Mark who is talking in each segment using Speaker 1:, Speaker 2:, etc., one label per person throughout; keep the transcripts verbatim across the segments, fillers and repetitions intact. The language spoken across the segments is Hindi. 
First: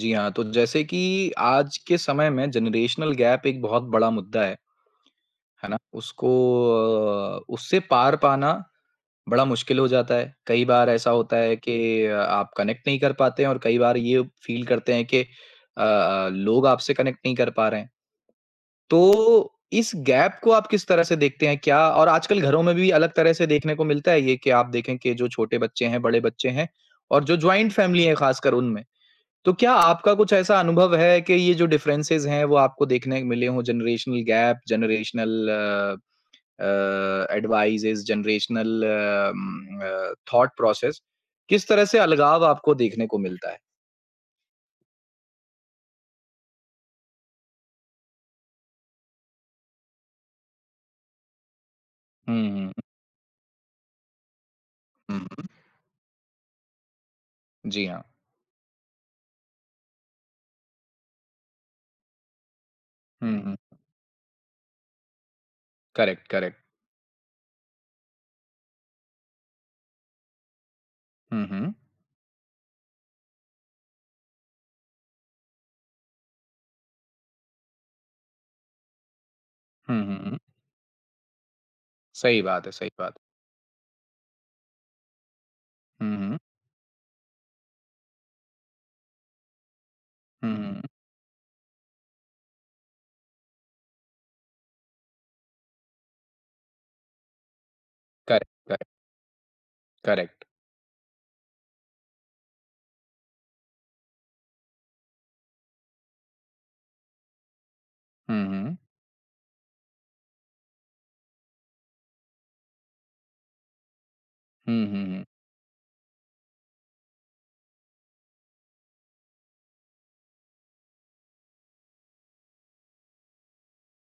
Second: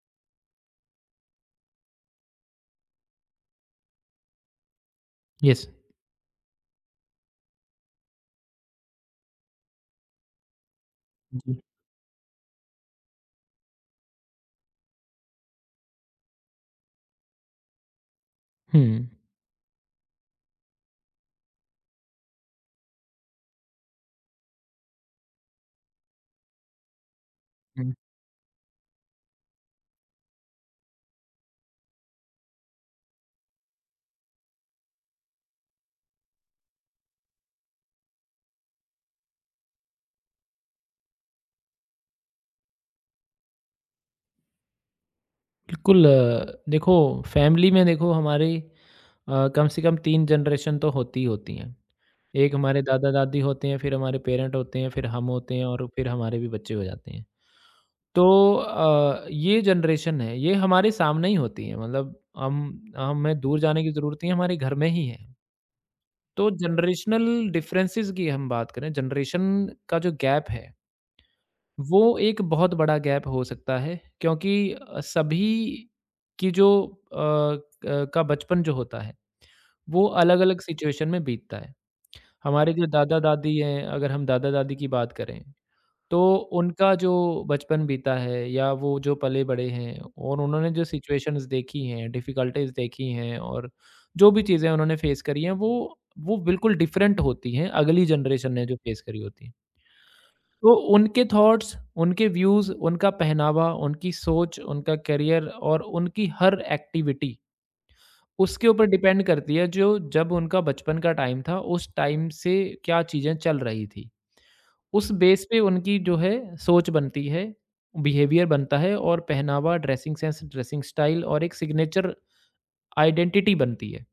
Speaker 1: जी हाँ, तो जैसे कि आज के समय में जनरेशनल गैप एक बहुत बड़ा मुद्दा है,
Speaker 2: यस।
Speaker 1: है ना? उसको अ, उससे पार पाना बड़ा मुश्किल हो जाता है। कई बार ऐसा होता है
Speaker 2: जी।
Speaker 1: कि अ, आप कनेक्ट नहीं कर पाते हैं और कई बार ये फ़ील करते हैं कि अ अ, लोग आपसे कनेक्ट नहीं कर पा रहे हैं।
Speaker 2: हुँ,
Speaker 1: तो इस गैप को आप किस तरह से देखते हैं? क्या और आजकल घरों में भी अलग तरह से देखने को मिलता है ये कि आप देखें कि जो छोटे बच्चे हैं, बड़े बच्चे हैं और जो जॉइंट
Speaker 2: हुँ।
Speaker 1: फ़ैमिली है ख़ासकर उनमें। तो क्या आपका कुछ ऐसा अनुभव है कि ये जो डिफरेंसेस हैं वो आपको देखने को मिले हों generational gap, generational uh uh, advices, generational um, uh, thought process किस तरह से अलगाव आपको देखने को मिलता है?
Speaker 2: बिल्कुल अ, देखो फैमिली में देखो हमारी अ, कम से कम तीन जनरेशन तो होती ही होती हैं।
Speaker 1: हुँ,
Speaker 2: एक
Speaker 1: हुँ,
Speaker 2: हमारे दादा-दादी होते हैं, फिर हमारे पेरेंट होते हैं, फिर
Speaker 1: हुँ,
Speaker 2: हम
Speaker 1: हुँ,
Speaker 2: होते हैं और फिर हमारे भी बच्चे हो जाते हैं।
Speaker 1: जी हाँ।
Speaker 2: तो अ, ये जनरेशन है, ये हमारे सामने ही होती है मतलब हम हमें
Speaker 1: हुँ, हुँ,
Speaker 2: दूर जाने की ज़रूरत नहीं है, हमारे घर में ही है।
Speaker 1: करेक्ट,
Speaker 2: तो
Speaker 1: करेक्ट।
Speaker 2: जनरेशनल डिफरेंसेज़ की हम बात करें, जनरेशन का जो गैप है
Speaker 1: हुँ, हुँ,
Speaker 2: वो एक बहुत बड़ा गैप हो सकता है क्योंकि अ, सभी की जो अ, क का बचपन जो होता है,
Speaker 1: हुँ,
Speaker 2: वो
Speaker 1: हुँ, हुँ,
Speaker 2: अलग-अलग सिचुएशन में बीतता है।
Speaker 1: सही बात है,
Speaker 2: हमारे जो
Speaker 1: सही बात है।
Speaker 2: दादा-दादी हैं, अगर हम दादा-दादी की बात करें,
Speaker 1: हुँ,
Speaker 2: तो
Speaker 1: हुँ,
Speaker 2: उनका जो बचपन बीता है या वो जो पले-बड़े हैं और
Speaker 1: हुँ, हुँ,
Speaker 2: उन्होंने
Speaker 1: हुँ,
Speaker 2: जो सिचुएशंस देखी हैं, डिफ़िकल्टीज़ देखी हैं और जो भी चीज़ें उन्होंने फ़ेस करी हैं, वो वो बिल्कुल डिफ़रेंट होती हैं, अगली
Speaker 1: करेक्ट,
Speaker 2: जनरेशन ने जो
Speaker 1: करेक्ट,
Speaker 2: फ़ेस करी होती हैं।
Speaker 1: करेक्ट।
Speaker 2: तो उनके थॉट्स, उनके व्यूज़, उनका पहनावा, उनकी सोच, उनका करियर और उनकी हर एक्टिविटी
Speaker 1: हुँ,
Speaker 2: उसके
Speaker 1: हुँ,
Speaker 2: ऊपर डिपेंड करती है जो जब उनका बचपन का टाइम था, उस टाइम से क्या चीज़ें चल रही थी।
Speaker 1: हुँ, हुँ,
Speaker 2: उस
Speaker 1: हुँ,
Speaker 2: बेस पे उनकी जो है सोच बनती है, बिहेवियर बनता है और पहनावा, ड्रेसिंग सेंस, ड्रेसिंग स्टाइल और एक सिग्नेचर आइडेंटिटी बनती है।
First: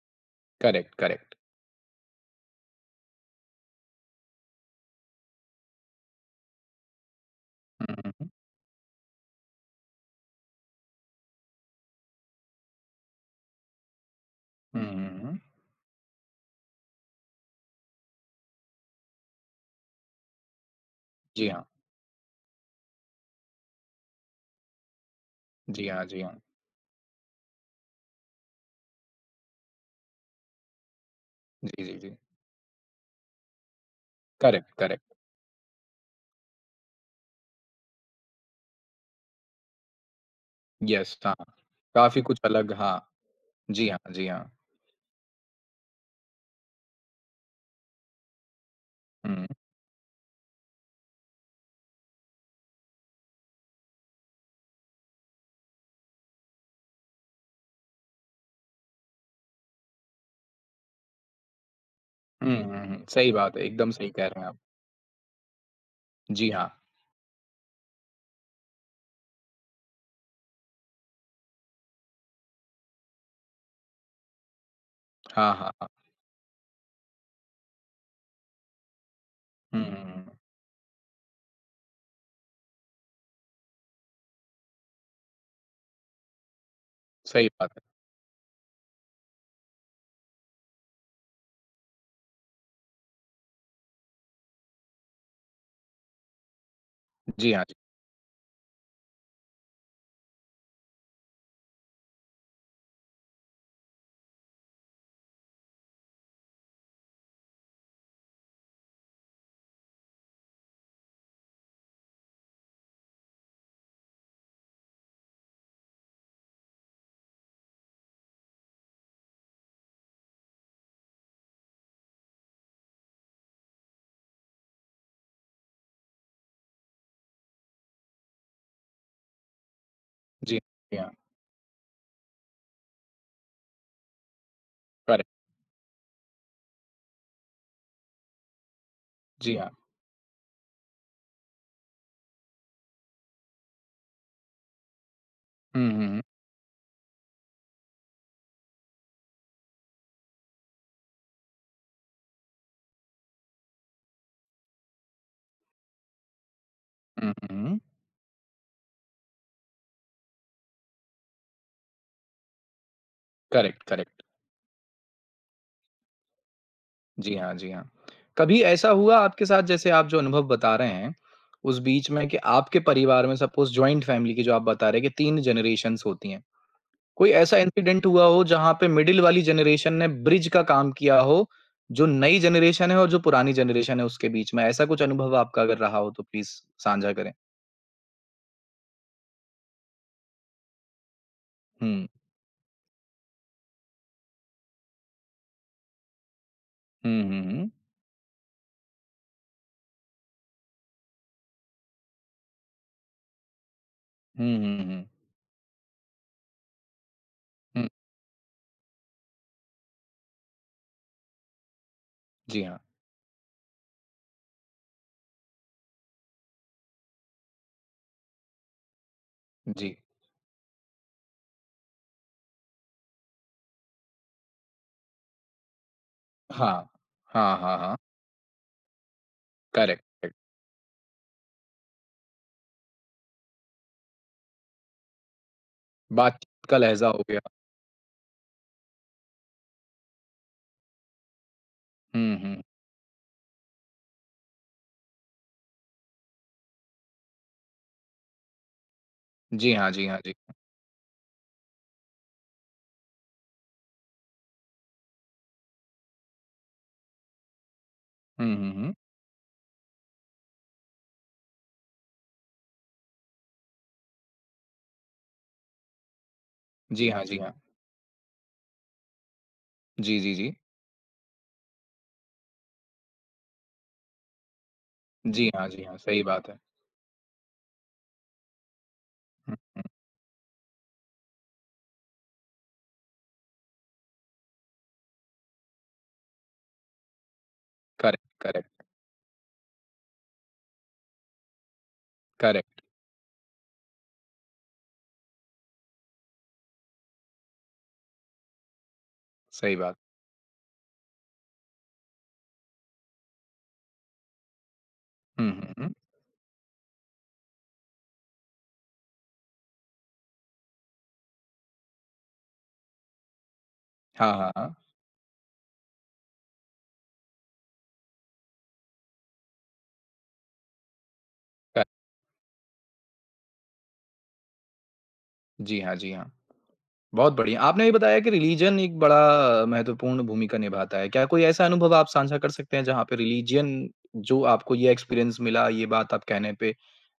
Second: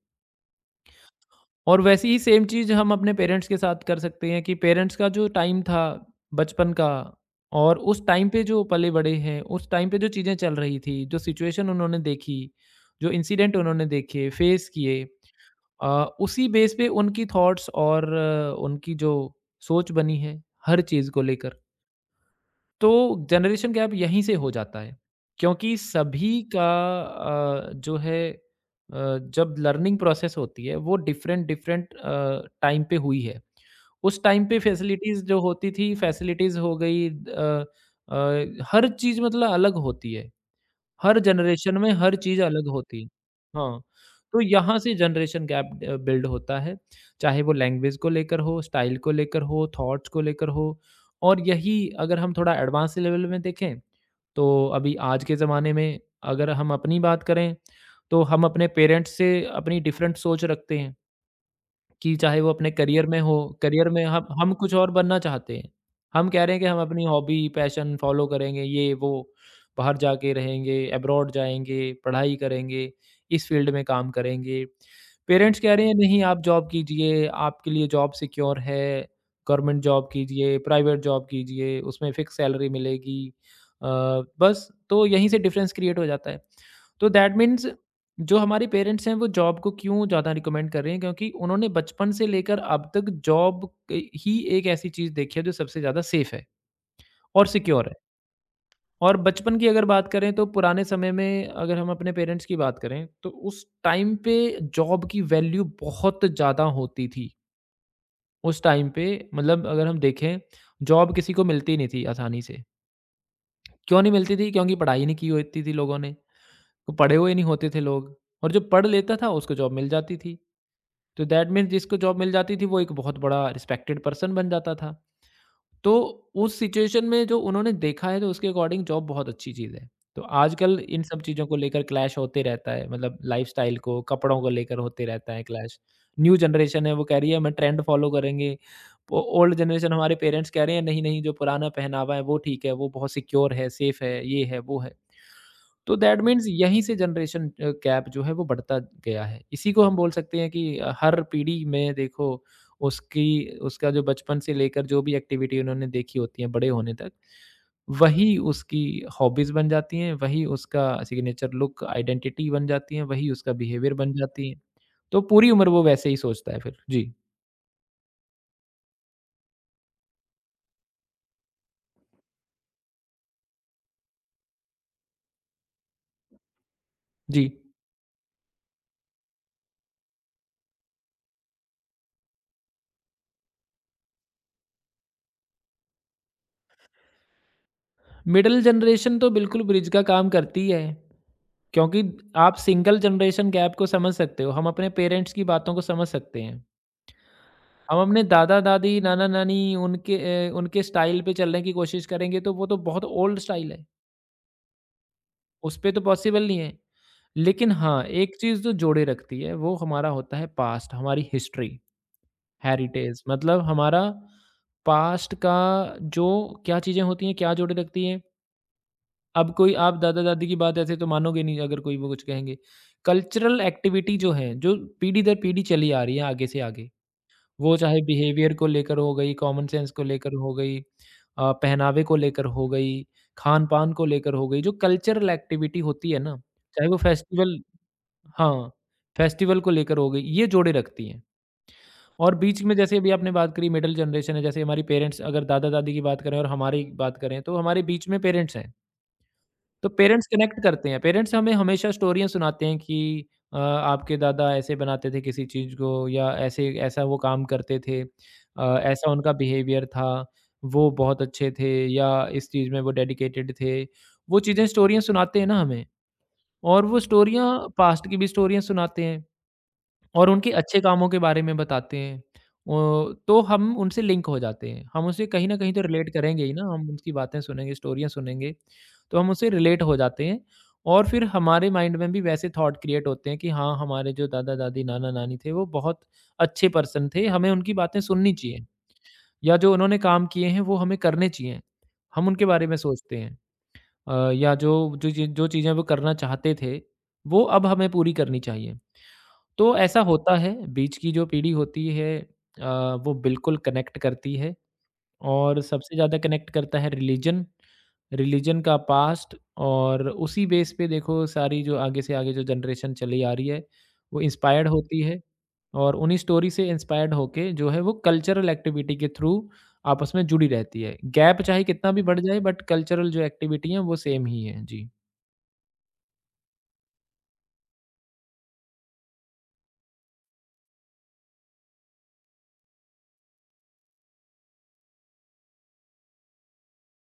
Speaker 1: Correct, correct.
Speaker 2: और वैसी ही सेम चीज़ हम अपने पेरेंट्स के साथ कर सकते हैं कि पेरेंट्स का जो टाइम था बचपन का और उस
Speaker 1: हुँ, हुँ,
Speaker 2: टाइम पे जो पले-बड़े हैं, उस टाइम पे जो चीज़ें चल रही थी, जो सिचुएशन उन्होंने देखी, जो इंसिडेंट उन्होंने देखे, फेस
Speaker 1: हुँ, हुँ,
Speaker 2: किए
Speaker 1: हुँ, हुँ,
Speaker 2: अ, उसी बेस पे उनकी थॉट्स और अ, उनकी जो सोच बनी है, हर चीज़ को
Speaker 1: जी
Speaker 2: लेकर।
Speaker 1: हाँ,
Speaker 2: तो जनरेशन गैप यहीं से हो जाता है क्योंकि
Speaker 1: जी हाँ, जी
Speaker 2: सभी
Speaker 1: हाँ।
Speaker 2: का अ, जो है अ, जब लर्निंग प्रोसेस होती है वो डिफरेंट
Speaker 1: जी,
Speaker 2: डिफरेंट
Speaker 1: जी, जी।
Speaker 2: टाइम पे हुई है उस टाइम पे
Speaker 1: करेक्ट, करेक्ट।
Speaker 2: फैसिलिटीज़ जो होती थी फैसिलिटीज़ हो गई अ, अ, हर चीज़ मतलब अलग होती है
Speaker 1: यस,
Speaker 2: हर
Speaker 1: हाँ।
Speaker 2: जनरेशन में हर
Speaker 1: काफ़ी कुछ
Speaker 2: चीज़ अलग
Speaker 1: अलग हाँ।
Speaker 2: होती है। हाँ,
Speaker 1: जी हाँ, जी
Speaker 2: तो
Speaker 1: हाँ।
Speaker 2: यहाँ से जनरेशन गैप अ, बिल्ड होता है, चाहे वो लैंग्वेज को लेकर हो, स्टाइल को लेकर
Speaker 1: हुँ।
Speaker 2: हो, थॉट्स को लेकर हो और यही अगर हम थोड़ा एडवांस लेवल में देखें, तो अभी आज के ज़माने में अगर हम अपनी बात करें, तो हम अपने पेरेंट्स से अपनी डिफरेंट सोच रखते हैं। कि चाहे वो
Speaker 1: हुँ,
Speaker 2: अपने
Speaker 1: हुँ, हुँ।
Speaker 2: करियर में
Speaker 1: सही
Speaker 2: हो,
Speaker 1: बात है,
Speaker 2: करियर
Speaker 1: एकदम
Speaker 2: में
Speaker 1: सही कह
Speaker 2: हम
Speaker 1: रहे हैं
Speaker 2: हम
Speaker 1: आप।
Speaker 2: कुछ और बनना चाहते हैं। हम कह
Speaker 1: जी
Speaker 2: रहे हैं कि
Speaker 1: हाँ।
Speaker 2: हम अपनी हॉबी, पैशन फॉलो करेंगे, ये वो, बाहर जाके रहेंगे, अब्रॉड जाएँगे, पढ़ाई करेंगे, इस फ़ील्ड में काम करेंगे।
Speaker 1: हाँ,
Speaker 2: पेरेंट्स
Speaker 1: हाँ,
Speaker 2: कह
Speaker 1: हाँ।
Speaker 2: रहे हैं नहीं आप जॉब कीजिए, आपके लिए जॉब सिक्योर है, गवर्नमेंट
Speaker 1: हुँ, हुँ,
Speaker 2: जॉब
Speaker 1: हुँ।
Speaker 2: कीजिए, प्राइवेट जॉब कीजिए, उसमें फ़िक्स सैलरी मिलेगी। अ, बस तो यहीं से डिफरेंस क्रिएट हो जाता है। तो दैट
Speaker 1: सही
Speaker 2: मीन्स
Speaker 1: बात है।
Speaker 2: जो हमारे पेरेंट्स हैं वो जॉब को क्यों ज़्यादा रिकमेंड कर रहे हैं क्योंकि उन्होंने बचपन से लेकर अब तक जॉब क- ही एक ऐसी चीज़ देखी है जो सबसे ज़्यादा सेफ है और
Speaker 1: जी हाँ, जी।
Speaker 2: सिक्योर है और बचपन की अगर बात करें तो पुराने समय में अगर हम अपने पेरेंट्स की बात करें तो उस टाइम पे जॉब की वैल्यू बहुत ज़्यादा होती थी उस टाइम पे मतलब अगर हम देखें जॉब किसी को मिलती नहीं थी आसानी से क्यों नहीं मिलती थी क्योंकि पढ़ाई नहीं की होती थी लोगों ने तो पढ़े हुए नहीं होते थे लोग और जो पढ़ लेता था उसको जॉब मिल जाती थी तो दैट मीन्स जिसको जॉब मिल जाती थी वो एक बहुत बड़ा रिस्पेक्टेड पर्सन बन जाता था। तो उस सिचुएशन में जो उन्होंने देखा है तो उसके अकॉर्डिंग जॉब बहुत अच्छी चीज़ है। तो
Speaker 1: जी,
Speaker 2: आजकल
Speaker 1: जी
Speaker 2: इन
Speaker 1: हाँ।
Speaker 2: सब चीज़ों को लेकर क्लैश होते रहता है मतलब लाइफ़स्टाइल को, कपड़ों को लेकर होते रहता
Speaker 1: करेक्ट।
Speaker 2: है क्लैश। न्यू जनरेशन है वो कह रही है हमें ट्रेंड फ़ॉलो करेंगे। ओ
Speaker 1: जी
Speaker 2: ओल्ड
Speaker 1: हाँ।
Speaker 2: जनरेशन हमारे पेरेंट्स कह रहे हैं नहीं, नहीं जो पुराना पहनावा है वो ठीक है, वो बहुत सिक्योर है, सेफ है, ये है, वो है।
Speaker 1: हुँ,
Speaker 2: तो
Speaker 1: हुँ, हुँ।
Speaker 2: दैट मीन्स यहीं से जनरेशन अ, गैप जो है वो बढ़ता गया है। इसी को हम बोल सकते हैं कि अ, हर पीढ़ी में देखो उसकी उसका जो बचपन से लेकर जो भी एक्टिविटी उन्होंने देखी होती है बड़े होने तक,
Speaker 1: हुँ, हुँ, हुँ।
Speaker 2: वही उसकी हॉबीज़ बन जाती हैं, वही उसका सिग्नेचर लुक, आइडेंटिटी बन जाती है, वही उसका
Speaker 1: करेक्ट,
Speaker 2: बिहेवियर बन
Speaker 1: करेक्ट।
Speaker 2: जाती है। तो पूरी उम्र वो वैसे ही सोचता है फिर। जी,
Speaker 1: जी हाँ, जी हाँ। कभी ऐसा हुआ आपके साथ जैसे आप जो अनुभव बता रहे हैं, उस बीच में कि आपके परिवार में सपोज़ जॉइंट फैमिली की जो आप बता रहे हैं कि तीन जनरेशंस होती हैं। कोई
Speaker 2: जी।
Speaker 1: ऐसा इंसिडेंट हुआ हो जहाँ पे मिडिल वाली जनरेशन ने ब्रिज का काम किया हो, जो नई जनरेशन है और जो पुरानी जनरेशन है उसके बीच में? ऐसा कुछ अनुभव आपका अगर रहा हो तो प्लीज़ साझा करें।
Speaker 2: मिडल जनरेशन तो बिल्कुल ब्रिज का काम करती है, क्योंकि
Speaker 1: हुँ।
Speaker 2: आप सिंगल जनरेशन गैप को समझ सकते हो। हम अपने पेरेंट्स की बातों को समझ सकते हैं।
Speaker 1: हुँ, हुँ, हुँ।
Speaker 2: हम अपने दादा-दादी, नाना-नानी उनके ए, उनके स्टाइल पे चलने की कोशिश करेंगे तो वो तो बहुत ओल्ड स्टाइल है,
Speaker 1: हुँ, हुँ, हुँ।
Speaker 2: उस पे तो पॉसिबल नहीं है। लेकिन
Speaker 1: हुँ,
Speaker 2: हाँ, एक चीज़ जो जोड़े रखती है वो हमारा होता है पास्ट, हमारी हिस्ट्री,
Speaker 1: जी हाँ।
Speaker 2: हेरिटेज मतलब हमारा पास्ट का जो क्या चीज़ें होती हैं, क्या जोड़े रखती हैं? अब कोई आप
Speaker 1: जी।
Speaker 2: दादा-दादी की बात ऐसे तो मानोगे नहीं अगर कोई वो कुछ कहेंगे। कल्चरल एक्टिविटी जो है, जो पीढ़ी दर पीढ़ी चली आ रही है आगे से
Speaker 1: हाँ।
Speaker 2: आगे,
Speaker 1: हाँ,
Speaker 2: वो
Speaker 1: हाँ, हाँ।
Speaker 2: चाहे बिहेवियर को लेकर हो गई, कॉमन सेंस
Speaker 1: करेक्ट,
Speaker 2: को लेकर
Speaker 1: करेक्ट।
Speaker 2: हो गई अ, पहनावे को लेकर हो गई, खान-पान को लेकर हो गई, जो कल्चरल एक्टिविटी होती है ना,
Speaker 1: बातचीत का
Speaker 2: चाहे वो
Speaker 1: लहज़ा हो गया।
Speaker 2: फेस्टिवल हाँ, फेस्टिवल को लेकर हो गई, ये जोड़े रखती हैं।
Speaker 1: हुँ,
Speaker 2: और
Speaker 1: हुँ।
Speaker 2: बीच में जैसे अभी आपने बात करी मिडल जनरेशन है, जैसे हमारी पेरेंट्स अगर दादा-दादी की बात करें और हमारी बात करें, तो हमारे बीच में पेरेंट्स हैं।
Speaker 1: जी हाँ,
Speaker 2: तो
Speaker 1: जी हाँ,
Speaker 2: पेरेंट्स
Speaker 1: जी हाँ।
Speaker 2: कनेक्ट करते हैं, पेरेंट्स हमें हमेशा स्टोरियाँ सुनाते हैं कि अ, आपके दादा ऐसे बनाते थे किसी चीज़ को या ऐसे ऐसा वो काम करते थे
Speaker 1: हुँ, हुँ,
Speaker 2: अ,
Speaker 1: हुँ।
Speaker 2: ऐसा उनका बिहेवियर था, वो बहुत अच्छे थे या इस चीज़ में वो डेडिकेटेड थे। वो चीज़ें स्टोरियाँ सुनाते हैं ना हमें और वो
Speaker 1: जी हाँ, जी
Speaker 2: स्टोरियाँ
Speaker 1: हाँ।
Speaker 2: पास्ट की भी स्टोरियाँ सुनाते हैं।
Speaker 1: जी,
Speaker 2: और
Speaker 1: जी, जी।
Speaker 2: उनके अच्छे कामों के बारे में बताते हैं अ, तो हम उनसे लिंक हो जाते हैं। हम उनसे कहीं
Speaker 1: जी
Speaker 2: न
Speaker 1: हाँ,
Speaker 2: कहीं तो
Speaker 1: जी हाँ।
Speaker 2: रिलेट
Speaker 1: सही
Speaker 2: करेंगे
Speaker 1: बात
Speaker 2: ही
Speaker 1: है।
Speaker 2: ना, हम उनकी बातें सुनेंगे, स्टोरियाँ सुनेंगे, तो हम उससे
Speaker 1: हुँ,
Speaker 2: रिलेट हो जाते हैं और फिर हमारे माइंड में भी वैसे थॉट क्रिएट होते हैं कि हाँ, हमारे जो दादा-दादी, नाना-नानी थे, वो बहुत अच्छे पर्सन थे, हमें उनकी बातें
Speaker 1: करेक्ट,
Speaker 2: सुननी चाहिए
Speaker 1: करेक्ट,
Speaker 2: या जो उन्होंने काम किए हैं, वो हमें करने चाहिए। हम उनके बारे में
Speaker 1: करेक्ट।
Speaker 2: सोचते हैं अ, या जो जो चीज़ जो चीज़ें वो करना चाहते थे, वो अब हमें पूरी करनी चाहिए।
Speaker 1: सही
Speaker 2: तो
Speaker 1: बात।
Speaker 2: ऐसा होता है, बीच की जो पीढ़ी होती है अ, वो बिल्कुल कनेक्ट करती है
Speaker 1: हुँ,
Speaker 2: और
Speaker 1: हुँ, हुँ।
Speaker 2: सबसे ज़्यादा कनेक्ट करता है रिलीजन, रिलीजन का पास्ट और उसी बेस पे देखो सारी जो आगे से आगे जो जनरेशन चली आ रही है, वो
Speaker 1: हाँ, हाँ,
Speaker 2: इंस्पायर्ड
Speaker 1: हाँ।
Speaker 2: होती है और उन्हीं स्टोरी से इंस्पायर्ड होके जो है वो कल्चरल एक्टिविटी के थ्रू आपस में जुड़ी रहती है। गैप चाहे कितना भी बढ़ जाए बट कल्चरल जो एक्टिविटी है वो सेम ही है। जी।
Speaker 1: जी हाँ, जी हाँ। बहुत बढ़िया। आपने ये बताया कि रिलीजन एक बड़ा महत्वपूर्ण भूमिका निभाता है। क्या कोई ऐसा अनुभव आप साझा कर सकते हैं जहाँ पे रिलीजन जो आपको ये एक्सपीरियंस मिला, ये बात आप कहने पे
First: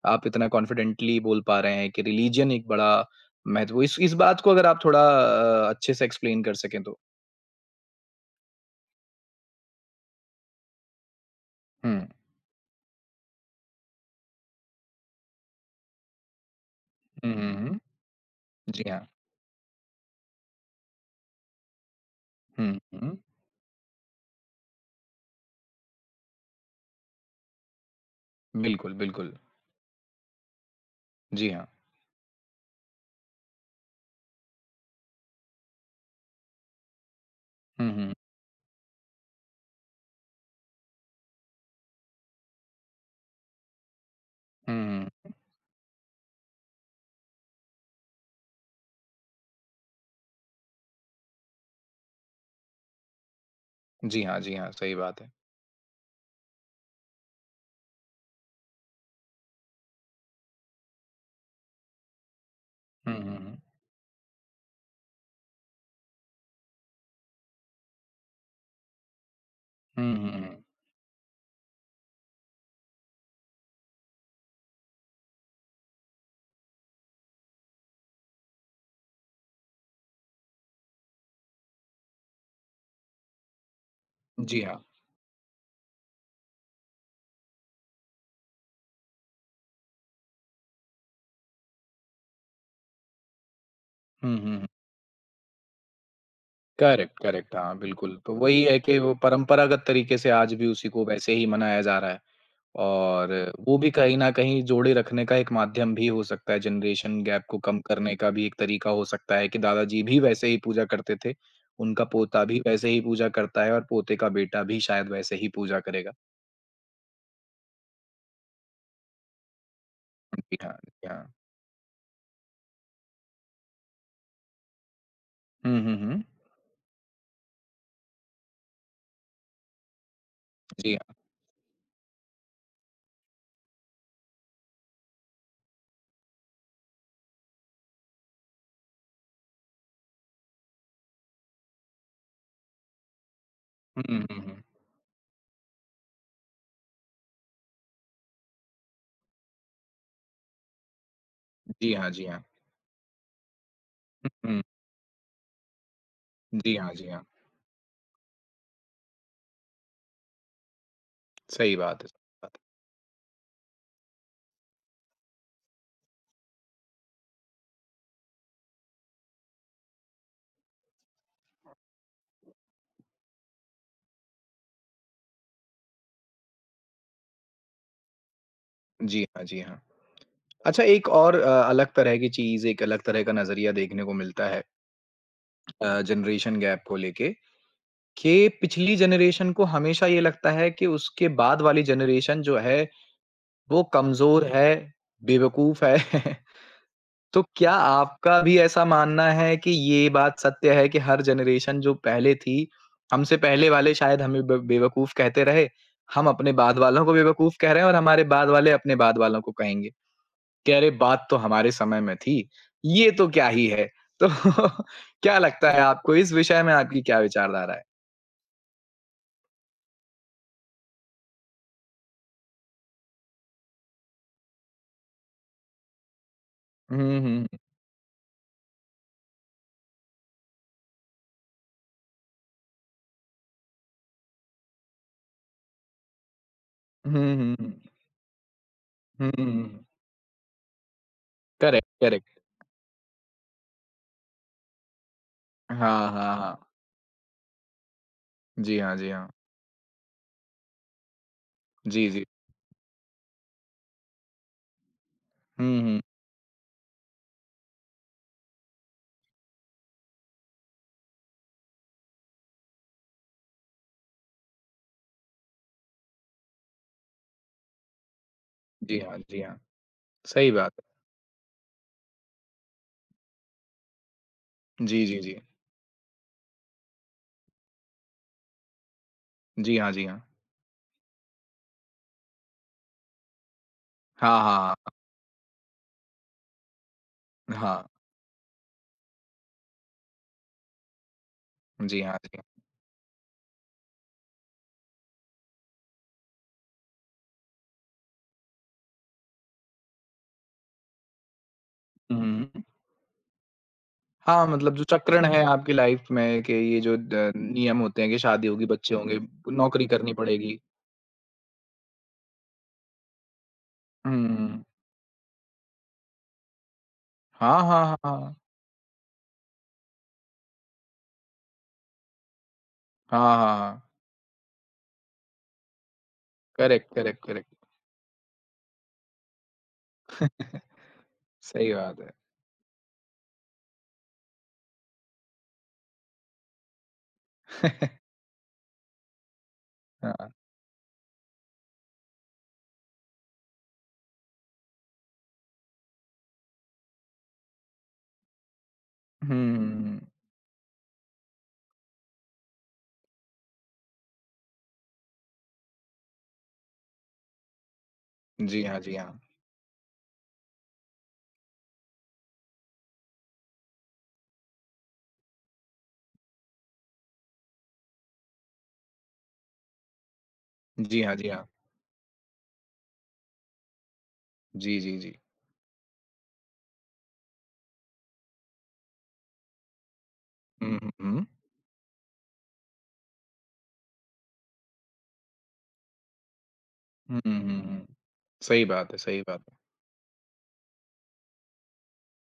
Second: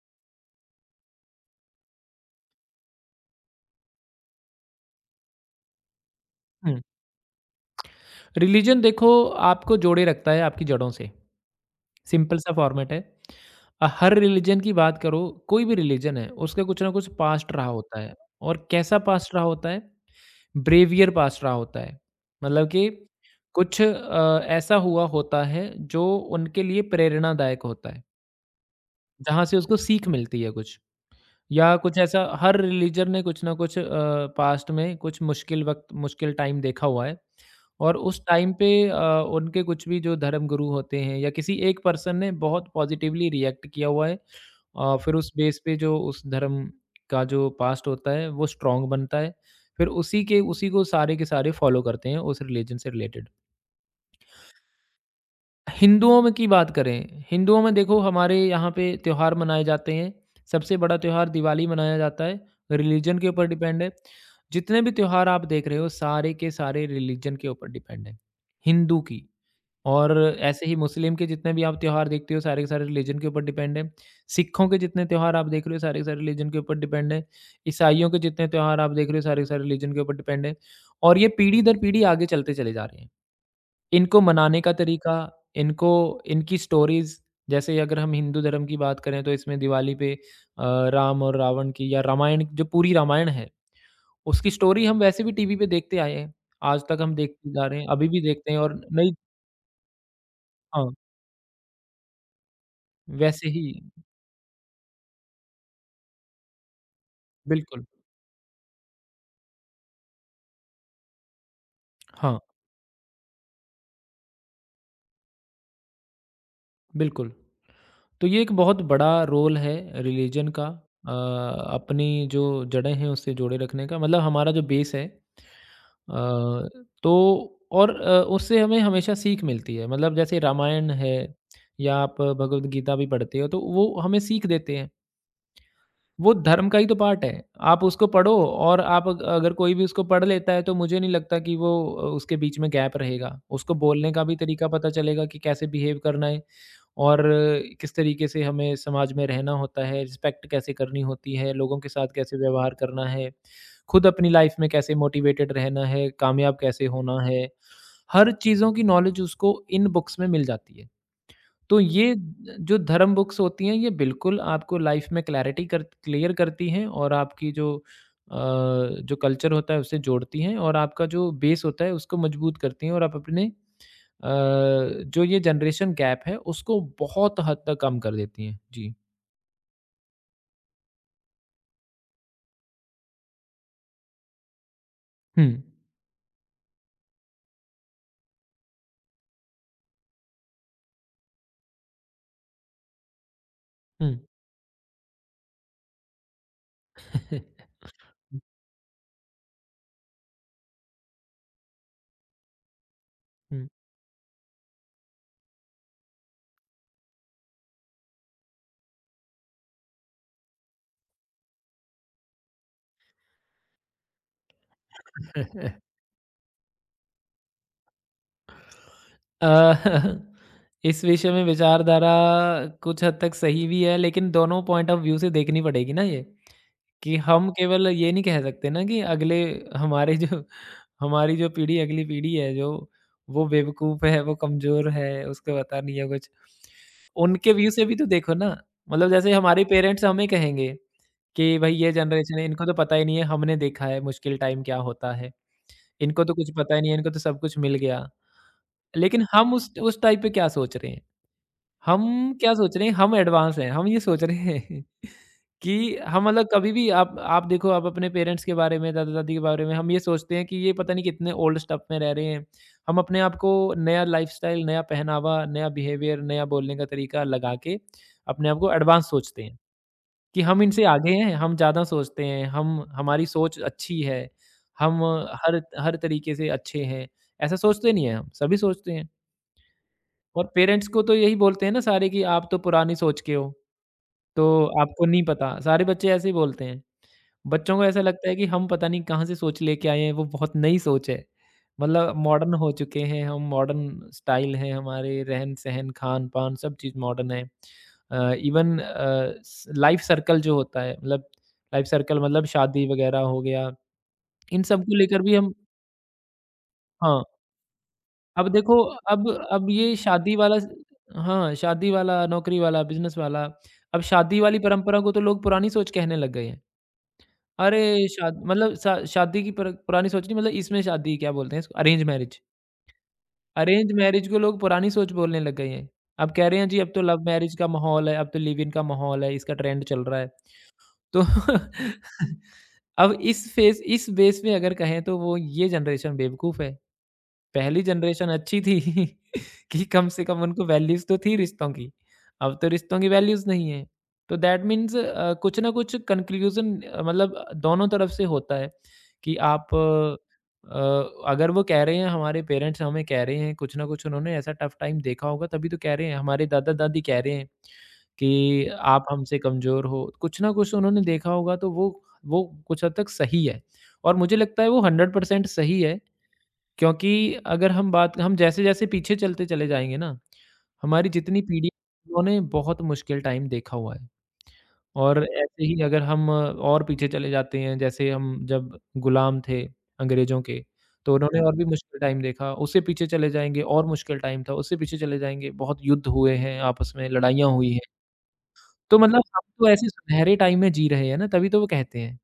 Speaker 1: आप इतना कॉन्फिडेंटली बोल पा रहे हैं कि रिलीजन एक बड़ा महत्व इस इस बात को अगर आप थोड़ा अ, अच्छे से एक्सप्लेन कर
Speaker 2: हुँ,
Speaker 1: सकें तो?
Speaker 2: रिलीजन देखो आपको जोड़े रखता है आपकी जड़ों से।
Speaker 1: हुँ।
Speaker 2: सिंपल सा फॉर्मेट है। अ, हर रिलीजन की बात करो, कोई भी रिलीजन है, उसका कुछ ना कुछ
Speaker 1: हुँ,
Speaker 2: पास्ट रहा
Speaker 1: हुँ, हुँ।
Speaker 2: होता है और
Speaker 1: जी
Speaker 2: कैसा
Speaker 1: हाँ।
Speaker 2: पास्ट रहा होता है? ब्रेवियर पास्ट रहा होता है। मतलब
Speaker 1: हुँ,
Speaker 2: कि
Speaker 1: हुँ।
Speaker 2: कुछ अ, ऐसा हुआ होता है जो उनके लिए प्रेरणादायक होता है,
Speaker 1: बिल्कुल, बिल्कुल।
Speaker 2: जहाँ से उसको सीख मिलती है कुछ।
Speaker 1: जी हाँ।
Speaker 2: या कुछ ऐसा हर रिलीजन ने कुछ ना कुछ अ, पास्ट में कुछ मुश्किल वक़्त मुश्किल टाइम देखा हुआ है
Speaker 1: हुँ,
Speaker 2: और
Speaker 1: हुँ।
Speaker 2: उस टाइम पे अ, उनके कुछ भी जो धर्मगुरु होते हैं या किसी एक पर्सन ने बहुत पॉजिटिवली रिएक्ट किया हुआ है अ,
Speaker 1: हुँ,
Speaker 2: फिर
Speaker 1: हुँ।
Speaker 2: उस बेस पे जो उस धर्म का जो पास्ट होता है वो स्ट्रॉन्ग बनता है। फिर उसी के उसी को सारे के सारे फॉलो करते हैं उस रिलीजन से रिलेटेड।
Speaker 1: जी हाँ, जी हाँ। सही बात है।
Speaker 2: हिंदुओं में की बात करें, हिंदुओं में देखो हमारे यहाँ पे त्योहार मनाए जाते हैं। सबसे बड़ा त्योहार दिवाली मनाया जाता है,
Speaker 1: हुँ,
Speaker 2: रिलीजन के
Speaker 1: हुँ,
Speaker 2: ऊपर
Speaker 1: हुँ।
Speaker 2: डिपेंड है। जितने भी त्योहार आप देख रहे हो सारे के सारे रिलीजन के ऊपर डिपेंड है, हिंदू की।
Speaker 1: हुँ,
Speaker 2: और
Speaker 1: हुँ, हुँ।
Speaker 2: ऐसे ही मुस्लिम के जितने भी आप त्योहार देखते हो सारे के सारे रिलीजन के ऊपर डिपेंड है। सिखों के जितने त्योहार आप देख रहे हो सारे के सारे रिलीजन के ऊपर डिपेंड है। ईसाइयों के जितने त्योहार आप देख रहे हो सारे के सारे रिलीजन के ऊपर डिपेंड है। और ये पीढ़ी दर पीढ़ी आगे चलते चले जा रहे हैं। इनको मनाने
Speaker 1: जी
Speaker 2: का
Speaker 1: हाँ।
Speaker 2: तरीका, इनको इनकी स्टोरीज़ जैसे अगर हम हिंदू धर्म की बात करें तो इसमें दिवाली पे अ, राम और रावण की या रामायण जो पूरी रामायण है,
Speaker 1: हुँ,
Speaker 2: उसकी
Speaker 1: हुँ, हुँ।
Speaker 2: स्टोरी हम वैसे भी टीवी पे देखते आए हैं। आज तक हम
Speaker 1: करेक्ट,
Speaker 2: देखते
Speaker 1: करेक्ट।
Speaker 2: जा
Speaker 1: हाँ,
Speaker 2: रहे हैं, अभी
Speaker 1: बिल्कुल।
Speaker 2: भी
Speaker 1: तो
Speaker 2: देखते हैं
Speaker 1: वही है
Speaker 2: और
Speaker 1: कि
Speaker 2: नई
Speaker 1: वो परंपरागत तरीके से आज भी
Speaker 2: हाँ,
Speaker 1: उसी को वैसे ही मनाया जा रहा है और
Speaker 2: वैसे ही
Speaker 1: वो भी कहीं न कहीं जोड़े रखने का एक माध्यम भी हो सकता है, जनरेशन गैप को कम
Speaker 2: बिल्कुल,
Speaker 1: करने का भी एक तरीका हो सकता है कि दादाजी भी वैसे ही पूजा करते थे, उनका
Speaker 2: हाँ,
Speaker 1: पोता भी वैसे ही पूजा करता है और पोते का बेटा भी शायद वैसे ही पूजा करेगा।
Speaker 2: बिल्कुल। तो ये एक बहुत बड़ा रोल है रिलीजन
Speaker 1: जी
Speaker 2: का
Speaker 1: हाँ, जी
Speaker 2: अ,
Speaker 1: हाँ।
Speaker 2: अपनी जो जड़ें हैं उससे जोड़े रखने का मतलब हमारा जो बेस है
Speaker 1: हुँ, हुँ, हुँ।
Speaker 2: अ, तो और अ, उससे हमें हमेशा सीख मिलती है मतलब जैसे रामायण
Speaker 1: जी हाँ।
Speaker 2: है या आप भगवद गीता भी पढ़ते हो तो वो हमें सीख देते हैं। वो धर्म का ही तो पार्ट है। आप उसको पढ़ो और आप अग अगर कोई भी उसको पढ़ लेता है तो मुझे नहीं लगता कि वो अ, उसके बीच में गैप रहेगा। उसको
Speaker 1: हुँ,
Speaker 2: बोलने का भी
Speaker 1: हुँ, हुँ।
Speaker 2: तरीका पता चलेगा कि कैसे बिहेव करना है और अ, किस तरीके से हमें समाज में रहना होता है, रिस्पेक्ट कैसे करनी होती है, लोगों के
Speaker 1: जी
Speaker 2: साथ
Speaker 1: हाँ, जी
Speaker 2: कैसे
Speaker 1: हाँ।
Speaker 2: व्यवहार करना है, खुद अपनी लाइफ़
Speaker 1: हुँ।
Speaker 2: में कैसे मोटिवेटेड रहना है, कामयाब
Speaker 1: जी
Speaker 2: कैसे
Speaker 1: हाँ, जी
Speaker 2: होना
Speaker 1: हाँ।
Speaker 2: है। हर चीज़ों की नॉलेज उसको इन बुक्स में मिल जाती है।
Speaker 1: सही
Speaker 2: तो
Speaker 1: बात है,
Speaker 2: ये
Speaker 1: सही बात है।
Speaker 2: जो धर्म बुक्स होती हैं ये बिल्कुल आपको लाइफ में क्लैरिटी कर क्लियर करती हैं और आपकी जो अ, जो कल्चर होता है उससे जोड़ती हैं और आपका जो बेस होता है उसको मजबूत करती हैं और आप अपने अ, जो ये जनरेशन गैप है उसको बहुत हद तक कम कर देती हैं। जी।
Speaker 1: जी हाँ, जी हाँ। अच्छा एक और अ, अलग तरह की चीज़, एक अलग तरह का नज़रिया देखने को मिलता है
Speaker 2: हुँ,
Speaker 1: अ, जनरेशन गैप को लेके कि पिछली जनरेशन को हमेशा ये लगता है कि उसके बाद वाली जनरेशन जो है वो
Speaker 2: हुँ।
Speaker 1: कमज़ोर है, बेवकूफ़ है। तो क्या आपका भी ऐसा मानना है कि ये बात सत्य है कि हर जनरेशन जो पहले थी, हमसे
Speaker 2: हुँ।
Speaker 1: पहले वाले शायद हमें ब बेवकूफ़ कहते रहे, हम अपने बाद वालों को बेवकूफ़ कह रहे हैं और हमारे बाद वाले अपने बाद वालों को कहेंगे? कि अरे बात तो हमारे समय में थी, ये तो क्या ही है। तो क्या लगता है आपको इस विषय में आपकी क्या विचारधारा है?
Speaker 2: अ, इस विषय में विचारधारा कुछ हद तक सही भी है लेकिन दोनों पॉइंट ऑफ व्यू से देखनी पड़ेगी ना ये। कि
Speaker 1: हुँ, हुँ,
Speaker 2: हम केवल ये नहीं कह सकते ना कि अगले हमारे जो हमारी जो पीढ़ी अगली पीढ़ी है जो वो बेवकूफ़ है, वो कमज़ोर है, उसको पता नहीं है कुछ।
Speaker 1: हुँ,
Speaker 2: उनके
Speaker 1: हुँ,
Speaker 2: व्यू
Speaker 1: हुँ।
Speaker 2: से भी तो देखो ना, मतलब
Speaker 1: हुँ,
Speaker 2: जैसे हमारे
Speaker 1: हुँ।
Speaker 2: पेरेंट्स हमें कहेंगे कि भई
Speaker 1: करेक्ट,
Speaker 2: ये
Speaker 1: करेक्ट।
Speaker 2: जनरेशन है इनको तो पता ही नहीं है, हमने देखा है मुश्किल टाइम क्या होता है।
Speaker 1: हाँ,
Speaker 2: इनको तो
Speaker 1: हाँ,
Speaker 2: कुछ
Speaker 1: हाँ।
Speaker 2: पता ही नहीं है, इनको तो सब कुछ मिल गया।
Speaker 1: जी हाँ, जी
Speaker 2: लेकिन
Speaker 1: हाँ।
Speaker 2: हम उस उस टाइम पे क्या सोच रहे हैं? हम
Speaker 1: जी, जी।
Speaker 2: क्या सोच रहे हैं, हम एडवांस हैं। हम ये सोच रहे हैं कि
Speaker 1: हुँ, हुँ।
Speaker 2: हम मतलब कभी भी आप आप देखो आप अपने पेरेंट्स के बारे में, दादा-दादी के बारे में हम ये सोचते हैं कि ये पता नहीं कितने ओल्ड स्टफ में रह रहे हैं। हम अपने आप को नया लाइफ़स्टाइल, नया पहनावा, नया बिहेवियर, नया बोलने का तरीका लगा के अपने आप को
Speaker 1: जी
Speaker 2: एडवांस
Speaker 1: हाँ, जी
Speaker 2: सोचते हैं
Speaker 1: हाँ।
Speaker 2: कि
Speaker 1: सही
Speaker 2: हम
Speaker 1: बात
Speaker 2: इनसे आगे हैं, हम ज़्यादा सोचते हैं, हम हमारी सोच अच्छी है,
Speaker 1: है।
Speaker 2: हम
Speaker 1: जी, जी, जी।
Speaker 2: हर हर तरीके से अच्छे हैं। ऐसा सोचते नहीं हैं हम, सभी सोचते हैं।
Speaker 1: जी हाँ, जी हाँ।
Speaker 2: और पेरेंट्स को तो यही बोलते हैं ना सारे कि आप तो पुरानी सोच के हो,
Speaker 1: हाँ,
Speaker 2: तो
Speaker 1: हाँ,
Speaker 2: आपको नहीं पता, सारे बच्चे ऐसे ही बोलते हैं।
Speaker 1: हाँ।
Speaker 2: बच्चों को
Speaker 1: हाँ।
Speaker 2: ऐसा लगता है कि हम पता नहीं कहाँ से सोच लेके आए हैं, वो बहुत नई सोच है।
Speaker 1: जी
Speaker 2: मतलब
Speaker 1: हाँ, जी
Speaker 2: मॉडर्न
Speaker 1: हाँ।
Speaker 2: हो चुके हैं हम, मॉडर्न स्टाइल है हमारे रहन-सहन, खान-पान सब चीज़ मॉडर्न है। अ, इवन अ, स लाइफ़ सर्कल जो होता है मतलब लाइफ़
Speaker 1: हुँ,
Speaker 2: सर्कल मतलब
Speaker 1: हुँ।
Speaker 2: शादी वगैरह हो गया,
Speaker 1: हाँ,
Speaker 2: इन
Speaker 1: मतलब
Speaker 2: सब
Speaker 1: जो
Speaker 2: को लेकर
Speaker 1: चक्रण
Speaker 2: भी
Speaker 1: है
Speaker 2: हम
Speaker 1: आपकी लाइफ़ में कि ये जो
Speaker 2: हाँ।
Speaker 1: द नियम होते हैं कि शादी
Speaker 2: अब
Speaker 1: होगी,
Speaker 2: देखो
Speaker 1: बच्चे होंगे,
Speaker 2: अब अब
Speaker 1: नौकरी
Speaker 2: ये
Speaker 1: करनी
Speaker 2: शादी
Speaker 1: पड़ेगी।
Speaker 2: वाला स हाँ, शादी वाला, नौकरी वाला, बिज़नेस वाला, अब
Speaker 1: हुँ,
Speaker 2: शादी वाली
Speaker 1: हुँ।
Speaker 2: परंपरा को तो लोग पुरानी सोच कहने लग गए हैं।
Speaker 1: हाँ,
Speaker 2: अरे!
Speaker 1: हाँ, हाँ। हाँ।
Speaker 2: शाद मतलब शा शादी की पर पुरानी सोच नहीं मतलब इसमें शादी क्या बोलते हैं इसको अरेंज मैरेज।
Speaker 1: हाँ, हाँ।
Speaker 2: अरेंज मैरेज को लोग पुरानी सोच बोलने लग गए हैं। अब कह रहे हैं जी
Speaker 1: करेक्ट,
Speaker 2: अब तो लव
Speaker 1: करेक्ट, करेक्ट।
Speaker 2: मैरेज का माहौल है, अब तो लिव इन का माहौल है, इसका ट्रेंड चल रहा है। तो
Speaker 1: सही बात है।
Speaker 2: अब इस फेस इस बेस में अगर कहें तो वो ये जनरेशन बेवकूफ़ है। पहली जनरेशन अच्छी थी कि कम से
Speaker 1: हाँ।
Speaker 2: कम उनको वैल्यूज़ तो थी रिश्तों की, अब तो रिश्तों की वैल्यूज़ नहीं है। तो दैट मीन्स अ, कुछ ना कुछ कन्क्लूज़न अ, मतलब दोनों तरफ से होता है कि आप
Speaker 1: हुँ,
Speaker 2: अ, अगर वो कह रहे हैं हमारे पेरेंट्स हमें कह रहे हैं कुछ ना कुछ उन्होंने ऐसा टफ टाइम देखा होगा तभी तो कह रहे हैं, हमारे दादा-दादी कह रहे हैं
Speaker 1: जी
Speaker 2: कि
Speaker 1: हाँ, जी
Speaker 2: आप
Speaker 1: हाँ।
Speaker 2: हमसे कमज़ोर हो, कुछ ना कुछ उन्होंने देखा होगा तो वो वो कुछ हद तक सही है और मुझे लगता है वो हंड्रेड परसेंट सही है क्योंकि अगर हम बात हम जैसे-जैसे पीछे चलते चले जाएँगे ना,
Speaker 1: जी
Speaker 2: हमारी
Speaker 1: हाँ, जी
Speaker 2: जितनी
Speaker 1: हाँ।
Speaker 2: पीढ़ी है, उन्होंने बहुत मुश्किल टाइम देखा हुआ है
Speaker 1: जी, जी, जी।
Speaker 2: और ऐसे ही अगर हम और पीछे चले जाते हैं, जैसे हम जब गुलाम थे अंग्रेज़ों के,
Speaker 1: हुँ, हुँ,
Speaker 2: तो
Speaker 1: हुँ।
Speaker 2: उन्होंने और भी मुश्किल टाइम देखा, उससे पीछे चले जाएँगे और मुश्किल टाइम था, उससे पीछे चले जाएँगे, बहुत युद्ध हुए हैं, आपस में
Speaker 1: हुँ,
Speaker 2: लड़ाइयाँ
Speaker 1: हुँ,
Speaker 2: हुई हैं।
Speaker 1: हुँ। सही बात है,
Speaker 2: तो
Speaker 1: सही
Speaker 2: मतलब हम
Speaker 1: बात है।
Speaker 2: तो ऐसे सुनहरे टाइम में जी रहे हैं ना, तभी तो वो कहते हैं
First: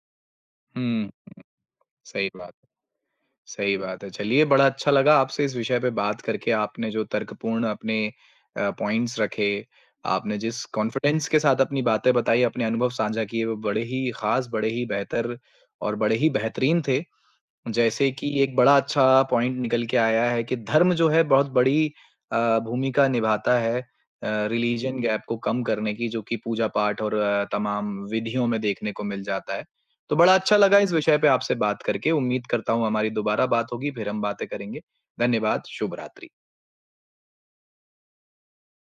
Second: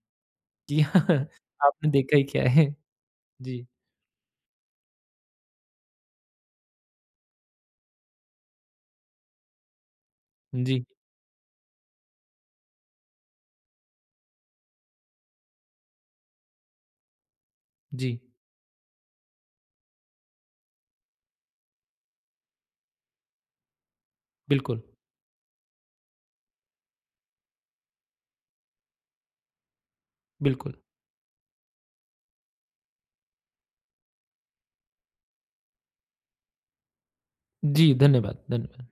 Speaker 2: कि
Speaker 1: हुँ,
Speaker 2: आपने देखा ही
Speaker 1: सही
Speaker 2: क्या
Speaker 1: बात
Speaker 2: है।
Speaker 1: है,
Speaker 2: जी,
Speaker 1: सही बात है। चलिए बड़ा अच्छा लगा आपसे इस विषय पे बात करके, आपने जो तर्कपूर्ण अपने अ, पॉइंट्स रखे, आपने जिस
Speaker 2: जी,
Speaker 1: कॉन्फिडेंस के साथ अपनी बातें बताई, अपने अनुभव साझा किए, वो बड़े ही ख़ास, बड़े ही बेहतर और बड़े ही बेहतरीन थे। जैसे
Speaker 2: जी।
Speaker 1: कि एक बड़ा अच्छा पॉइंट निकल के आया है कि धर्म जो है बहुत बड़ी अ, भूमिका निभाता है अ,
Speaker 2: बिल्कुल,
Speaker 1: रिलीजन गैप को कम करने की जो कि पूजा पाठ और अ, तमाम विधियों में देखने को मिल जाता है। तो बड़ा अच्छा
Speaker 2: बिल्कुल।
Speaker 1: लगा इस विषय पे आपसे बात करके। उम्मीद करता हूँ हमारी दोबारा बात होगी, फिर हम बातें करेंगे। धन्यवाद, शुभ रात्रि।
Speaker 2: जी, धन्यवाद, धन्यवाद।